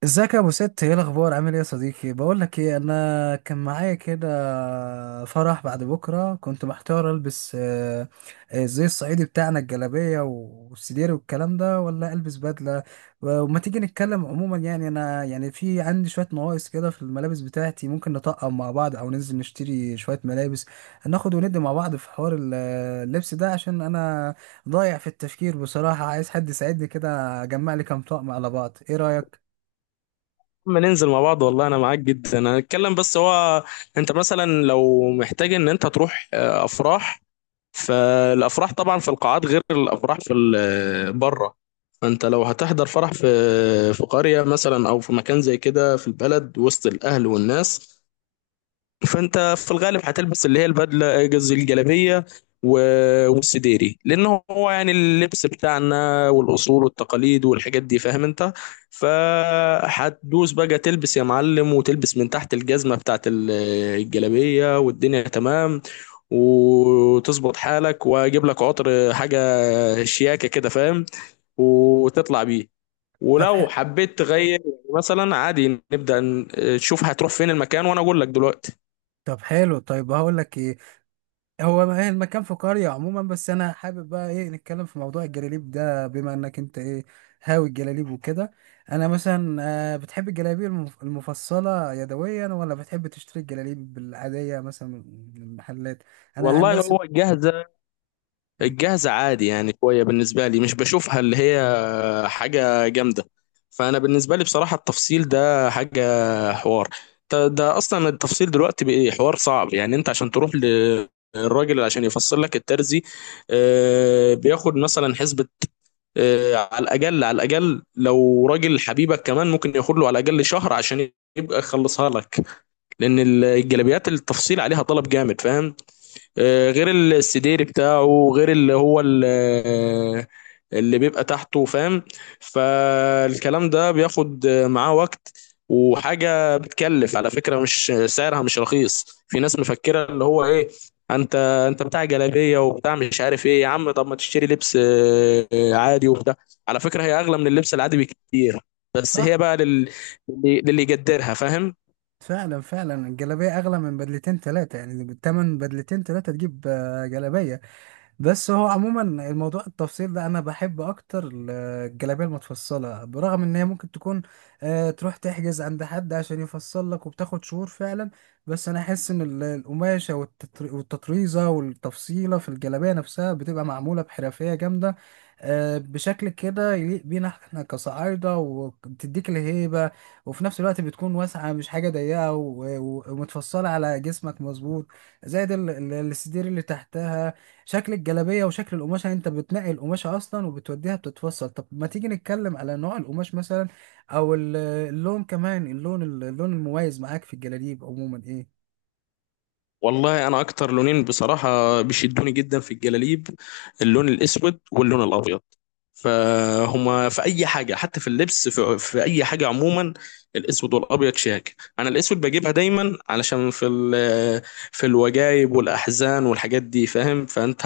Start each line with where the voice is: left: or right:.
right: ازيك يا ابو ست؟ ايه الاخبار؟ عامل ايه يا صديقي؟ بقول لك ايه، انا كان معايا كده فرح بعد بكره. كنت محتار البس زي الصعيدي بتاعنا الجلابيه والسدير والكلام ده، ولا البس بدله. وما تيجي نتكلم؟ عموما يعني انا يعني في عندي شويه نواقص كده في الملابس بتاعتي، ممكن نطقم مع بعض او ننزل نشتري شويه ملابس، ناخد وندي مع بعض في حوار اللبس ده، عشان انا ضايع في التفكير بصراحه. عايز حد يساعدني كده اجمع لي كام طقم على بعض. ايه رايك؟
left: اما ننزل مع بعض والله انا معاك جدا. انا اتكلم بس هو انت مثلا لو محتاج ان انت تروح افراح. فالافراح طبعا في القاعات غير الافراح في بره. فانت لو هتحضر فرح في في قرية مثلا او في مكان زي كده في البلد وسط الاهل والناس. فانت في الغالب هتلبس اللي هي البدله، قصدي الجلابيه والسديري، لان هو يعني اللبس بتاعنا والاصول والتقاليد والحاجات دي، فاهم انت؟ فهتدوس بقى تلبس يا معلم، وتلبس من تحت الجزمه بتاعت الجلابيه والدنيا تمام. وتظبط حالك واجيب لك عطر، حاجه شياكه كده، فاهم؟ وتطلع بيه.
right: طب ح...
left: ولو حبيت تغير يعني مثلا عادي نبدأ تشوف هتروح فين المكان وانا اقول لك دلوقتي.
right: طب حلو. طيب، هقول لك ايه. هو ما- إيه المكان؟ في قرية عموما. بس انا حابب بقى ايه نتكلم في موضوع الجلاليب ده، بما انك انت ايه هاوي الجلاليب وكده. انا مثلا، بتحب الجلاليب المفصلة يدويا، ولا بتحب تشتري الجلاليب العادية مثلا من المحلات؟ انا عن
left: والله
right: نفسي.
left: هو الجاهزة،
right: م.
left: الجاهزة عادي يعني شوية بالنسبة لي، مش بشوفها اللي هي حاجة جامدة. فأنا بالنسبة لي بصراحة التفصيل ده حاجة حوار. ده أصلا التفصيل دلوقتي بقى حوار صعب. يعني أنت عشان تروح للراجل عشان يفصل لك الترزي، بياخد مثلا حسبة على الأقل، على الأقل لو راجل حبيبك كمان ممكن ياخد له على الأقل شهر عشان يبقى يخلصها لك، لأن الجلابيات التفصيل عليها طلب جامد، فاهم؟ غير السدير بتاعه، غير اللي هو اللي بيبقى تحته، فاهم؟ فالكلام ده بياخد معاه وقت، وحاجة بتكلف على فكرة، مش سعرها مش رخيص. في ناس مفكرة اللي هو ايه، انت انت بتاع جلابية وبتاع مش عارف ايه، يا عم طب ما تشتري لبس عادي وبتاع. على فكرة هي اغلى من اللبس العادي بكتير، بس
right: صح.
left: هي بقى للي، للي يقدرها فاهم.
right: فعلا، فعلا الجلابية اغلى من بدلتين ثلاثة، يعني بالتمن بدلتين ثلاثة تجيب جلابية. بس هو عموما الموضوع التفصيل ده انا بحب اكتر الجلابيه المتفصله، برغم ان هي ممكن تكون تروح تحجز عند حد عشان يفصل لك وبتاخد شهور فعلا. بس انا احس ان القماشه والتطريزه والتفصيله في الجلابيه نفسها بتبقى معموله بحرفيه جامده، بشكل كده يليق بينا احنا كصعايده، وبتديك الهيبه. وفي نفس الوقت بتكون واسعه، مش حاجه ضيقه ومتفصله على جسمك مظبوط. زائد الستير اللي تحتها، شكل الجلابية وشكل القماشة. يعني انت بتنقي القماشة اصلا وبتوديها بتتفصل. طب ما تيجي نتكلم على نوع القماش مثلا، او اللون؟ كمان اللون المميز معاك في الجلاليب عموما ايه؟
left: والله انا اكتر لونين بصراحه بيشدوني جدا في الجلاليب، اللون الاسود واللون الابيض. فهما في اي حاجه حتى في اللبس في اي حاجه عموما الاسود والابيض شياك. انا الاسود بجيبها دايما علشان في في الوجايب والاحزان والحاجات دي، فاهم؟ فانت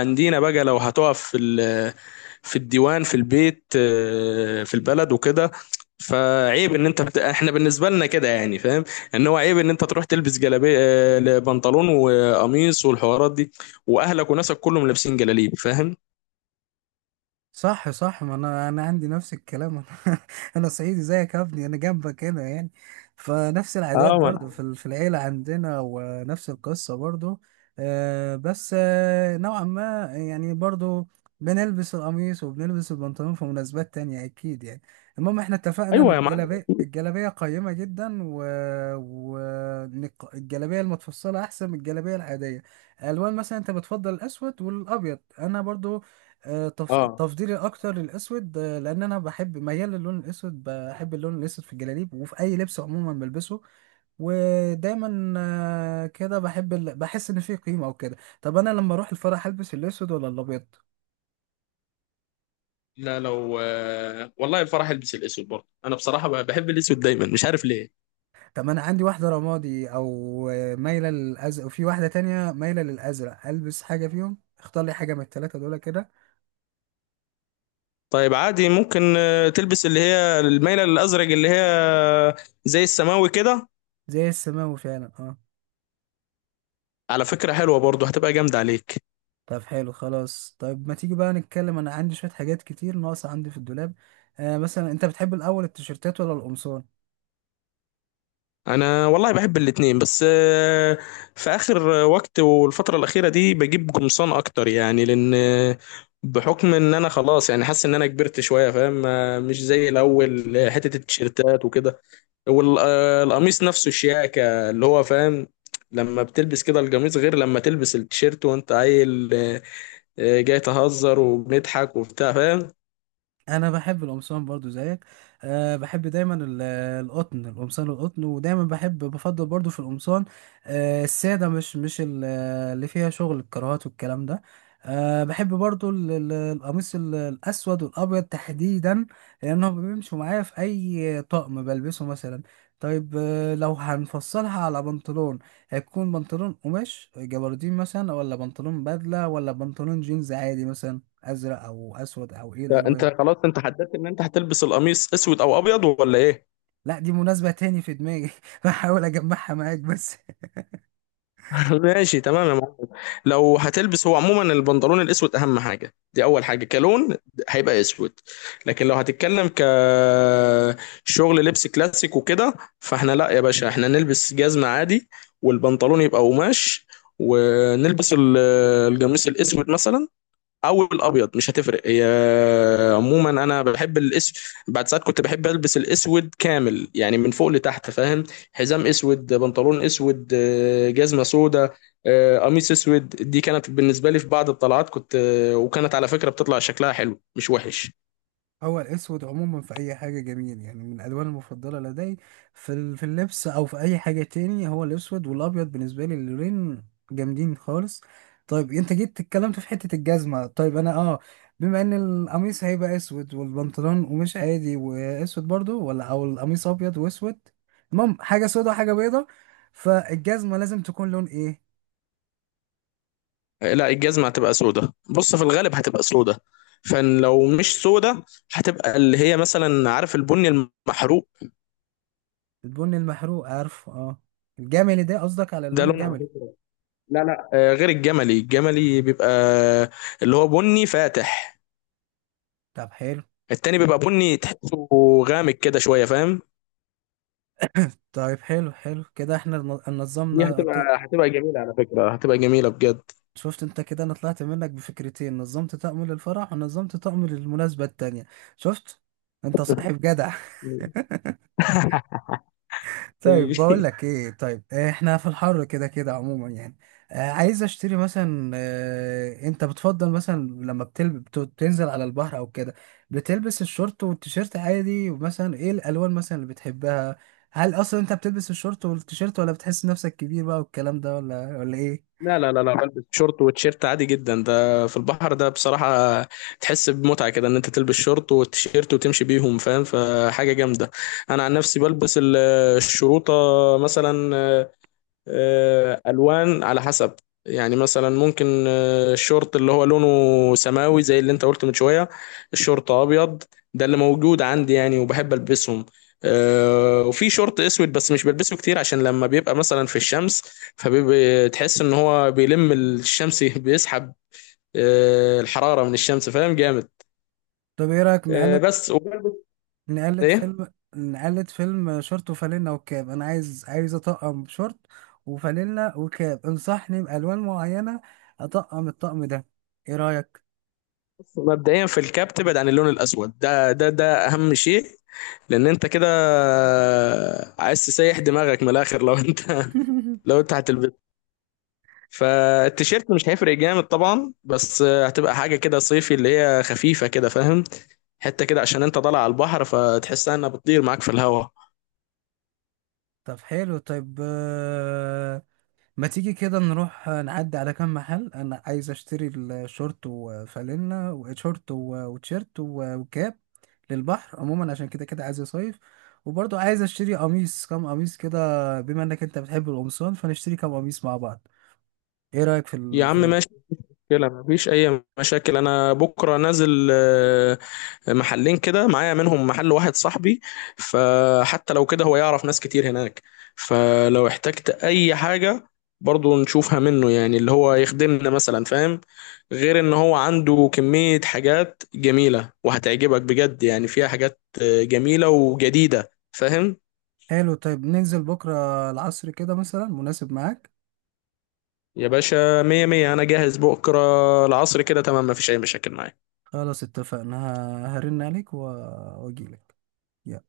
left: عندنا بقى لو هتقف في في الديوان في البيت في البلد وكده، فعيب ان انت احنا بالنسبه لنا كده يعني، فاهم؟ ان هو عيب ان انت تروح تلبس جلابيه، بنطلون وقميص والحوارات دي، واهلك وناسك كلهم لابسين جلاليب، فاهم؟
right: صح، صح. ما انا عندي نفس الكلام انا صعيدي زيك يا ابني، انا جنبك هنا يعني. فنفس العادات
left: اه ما
right: برضو
left: انا
right: في في العيله عندنا، ونفس القصه برضو. بس نوعا ما، يعني برضو بنلبس القميص وبنلبس البنطلون في مناسبات تانية أكيد يعني. المهم احنا اتفقنا إن
left: ايوه يا معلم.
right: الجلابية، الجلابية قيمة جدا و... إن الجلابية المتفصلة أحسن من الجلابية العادية. ألوان مثلا، أنت بتفضل الأسود والأبيض، أنا برضو.
left: اه
right: تفضيلي الاكتر للاسود. لان انا بحب، ميال للون الاسود، بحب اللون الاسود في الجلاليب وفي اي لبس عموما بلبسه. ودايما كده بحب بحس ان فيه قيمه او كده. طب انا لما اروح الفرح هلبس الاسود ولا الابيض؟
left: لا، لو والله الفرح البس الاسود برضه. انا بصراحه بحب الاسود دايما، مش عارف ليه.
right: طب انا عندي واحده رمادي، او مايله للازرق، وفي واحده تانية مايله للازرق. البس حاجه فيهم، اختار لي حاجه من الثلاثه دول كده.
left: طيب عادي ممكن تلبس اللي هي المايله الازرق، اللي هي زي السماوي كده،
right: زي السماوي فعلا، اه.
left: على فكره حلوه برضه، هتبقى جامده عليك.
right: طب حلو. خلاص، طيب، ما تيجي بقى نتكلم. انا عندي شوية حاجات كتير ناقصة عندي في الدولاب. مثلا، انت بتحب الاول التيشيرتات ولا القمصان؟
left: انا والله بحب الاتنين، بس في اخر وقت والفتره الاخيره دي بجيب قمصان اكتر، يعني لان بحكم ان انا خلاص يعني حاسس ان انا كبرت شويه، فاهم؟ مش زي الاول حته التيشيرتات وكده. والقميص نفسه شياكة اللي هو، فاهم؟ لما بتلبس كده القميص غير لما تلبس التيشيرت وانت عيل، جاي تهزر وبنضحك وبتاع، فاهم؟
right: انا بحب القمصان برضو زيك. أه، بحب دايما القطن، القمصان القطن. ودايما بحب، بفضل برضو في القمصان أه الساده، مش مش اللي فيها شغل الكراهات والكلام ده. أه، بحب برضو القميص الاسود والابيض تحديدا، لانهم بيمشوا معايا في اي طقم بلبسه مثلا. طيب، لو هنفصلها على بنطلون، هيكون بنطلون قماش جبردين مثلا، ولا بنطلون بدله، ولا بنطلون جينز عادي مثلا، ازرق او اسود، او ايه
left: انت
right: الالوان؟
left: خلاص انت حددت ان انت هتلبس القميص اسود او ابيض ولا ايه؟
right: لا، دي مناسبة تاني في دماغي بحاول أجمعها معاك بس.
left: ماشي تمام يا معلم. لو هتلبس هو عموما البنطلون الاسود اهم حاجه، دي اول حاجه كلون، هيبقى اسود. لكن لو هتتكلم ك شغل لبس كلاسيك وكده، فاحنا لا يا باشا، احنا نلبس جزمه عادي والبنطلون يبقى قماش، ونلبس القميص الاسود مثلا او الابيض، مش هتفرق هي. عموما انا بحب الاسود. بعد ساعات كنت بحب البس الاسود كامل يعني من فوق لتحت، فاهم؟ حزام اسود، بنطلون اسود، جزمه سودا، قميص اسود. دي كانت بالنسبه لي في بعض الطلعات كنت وكانت على فكره بتطلع شكلها حلو مش وحش.
right: هو الأسود عموما في أي حاجة جميل، يعني من الألوان المفضلة لدي في في اللبس أو في أي حاجة تاني. هو الأسود والأبيض بالنسبة لي اللونين جامدين خالص. طيب، أنت جيت اتكلمت في حتة الجزمة. طيب أنا أه، بما إن القميص هيبقى أسود والبنطلون قماش عادي وأسود برضو، ولا أو القميص أبيض وأسود، المهم حاجة سودة وحاجة بيضة، فالجزمة لازم تكون لون إيه؟
left: لا الجزمه هتبقى سودا، بص في الغالب هتبقى سودا. فلو مش سودا هتبقى اللي هي مثلا عارف البني المحروق،
right: البن المحروق، عارفه، اه. الجملي ده قصدك، على
left: ده
right: اللون
left: لون على
right: الجملي؟
left: فكره. لا لا، غير الجملي، الجملي بيبقى اللي هو بني فاتح،
right: طب حلو.
left: التاني بيبقى بني تحسه غامق كده شوية، فاهم؟
right: طيب، حلو، حلو كده احنا
left: دي
right: نظمنا
left: هتبقى هتبقى جميلة على فكرة، هتبقى جميلة بجد.
right: شفت انت كده، انا طلعت منك بفكرتين، نظمت طقم للفرح ونظمت طقم للمناسبة التانية. شفت. انت صاحب جدع. طيب، بقول لك ايه. طيب، احنا في الحر كده كده عموما يعني، عايز اشتري مثلا. انت بتفضل مثلا لما بتنزل على البحر او كده، بتلبس الشورت والتيشيرت عادي؟ ومثلا ايه الالوان مثلا اللي بتحبها؟ هل اصلا انت بتلبس الشورت والتيشيرت، ولا بتحس نفسك كبير بقى والكلام ده، ولا ايه؟
left: لا لا لا لا، بلبس شورت وتيشيرت عادي جدا. ده في البحر ده بصراحة تحس بمتعة كده ان انت تلبس شورت وتيشيرت وتمشي بيهم، فاهم؟ فحاجة جامدة. انا عن نفسي بلبس الشروطة مثلا، الوان على حسب. يعني مثلا ممكن الشورت اللي هو لونه سماوي زي اللي انت قلت من شويه، الشورت ابيض، ده اللي موجود عندي يعني وبحب البسهم. وفي شورت اسود بس مش بلبسه كتير، عشان لما بيبقى مثلا في الشمس فبتحس ان هو بيلم الشمس بيسحب الحراره من الشمس، فاهم؟ جامد.
right: طب ايه رايك نقلل،
left: بس وبلبس
right: نقلد
left: ايه.
right: فيلم نقلد فيلم، شورت وفانلة وكاب. انا عايز اطقم شورت وفانلة وكاب، انصحني بالوان معينة اطقم الطقم ده. ايه رأيك؟
left: مبدئيا في الكاب تبعد عن اللون الاسود ده، ده اهم شيء، لان انت كده عايز تسيح دماغك من الاخر لو انت لو انت هتلبسه. فالتيشيرت مش هيفرق جامد طبعا، بس هتبقى حاجه كده صيفي اللي هي خفيفه كده، فاهم؟ حته كده عشان انت طالع على البحر، فتحسها انها بتطير معاك في الهواء.
right: طب حلو. طيب، ما تيجي كده نروح نعدي على كام محل. انا عايز اشتري الشورت وفانلة، وشورت وتيشيرت وكاب، للبحر عموما، عشان كده كده عايز اصيف. وبرضه عايز اشتري قميص، كام قميص كده، بما انك انت بتحب القمصان فنشتري كام قميص مع بعض. ايه رأيك في
left: يا عم ماشي، مشكلة، مفيش أي مشاكل. أنا بكرة نازل محلين كده معايا، منهم محل واحد صاحبي، فحتى لو كده هو يعرف ناس كتير هناك، فلو احتجت أي حاجة برضو نشوفها منه يعني، اللي هو يخدمنا مثلا، فاهم؟ غير إن هو عنده كمية حاجات جميلة وهتعجبك بجد، يعني فيها حاجات جميلة وجديدة، فاهم؟
right: حلو. طيب ننزل بكرة العصر كده مثلا، مناسب معاك؟
left: يا باشا مية مية، أنا جاهز بكرة العصر كده تمام، مفيش أي مشاكل معايا.
right: خلاص، اتفقنا. هرن عليك واجيلك. يلا،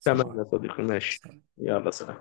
right: سلام
left: تمام يا
right: عليكم.
left: صديقي ماشي.
right: سلام.
left: يلا سلام.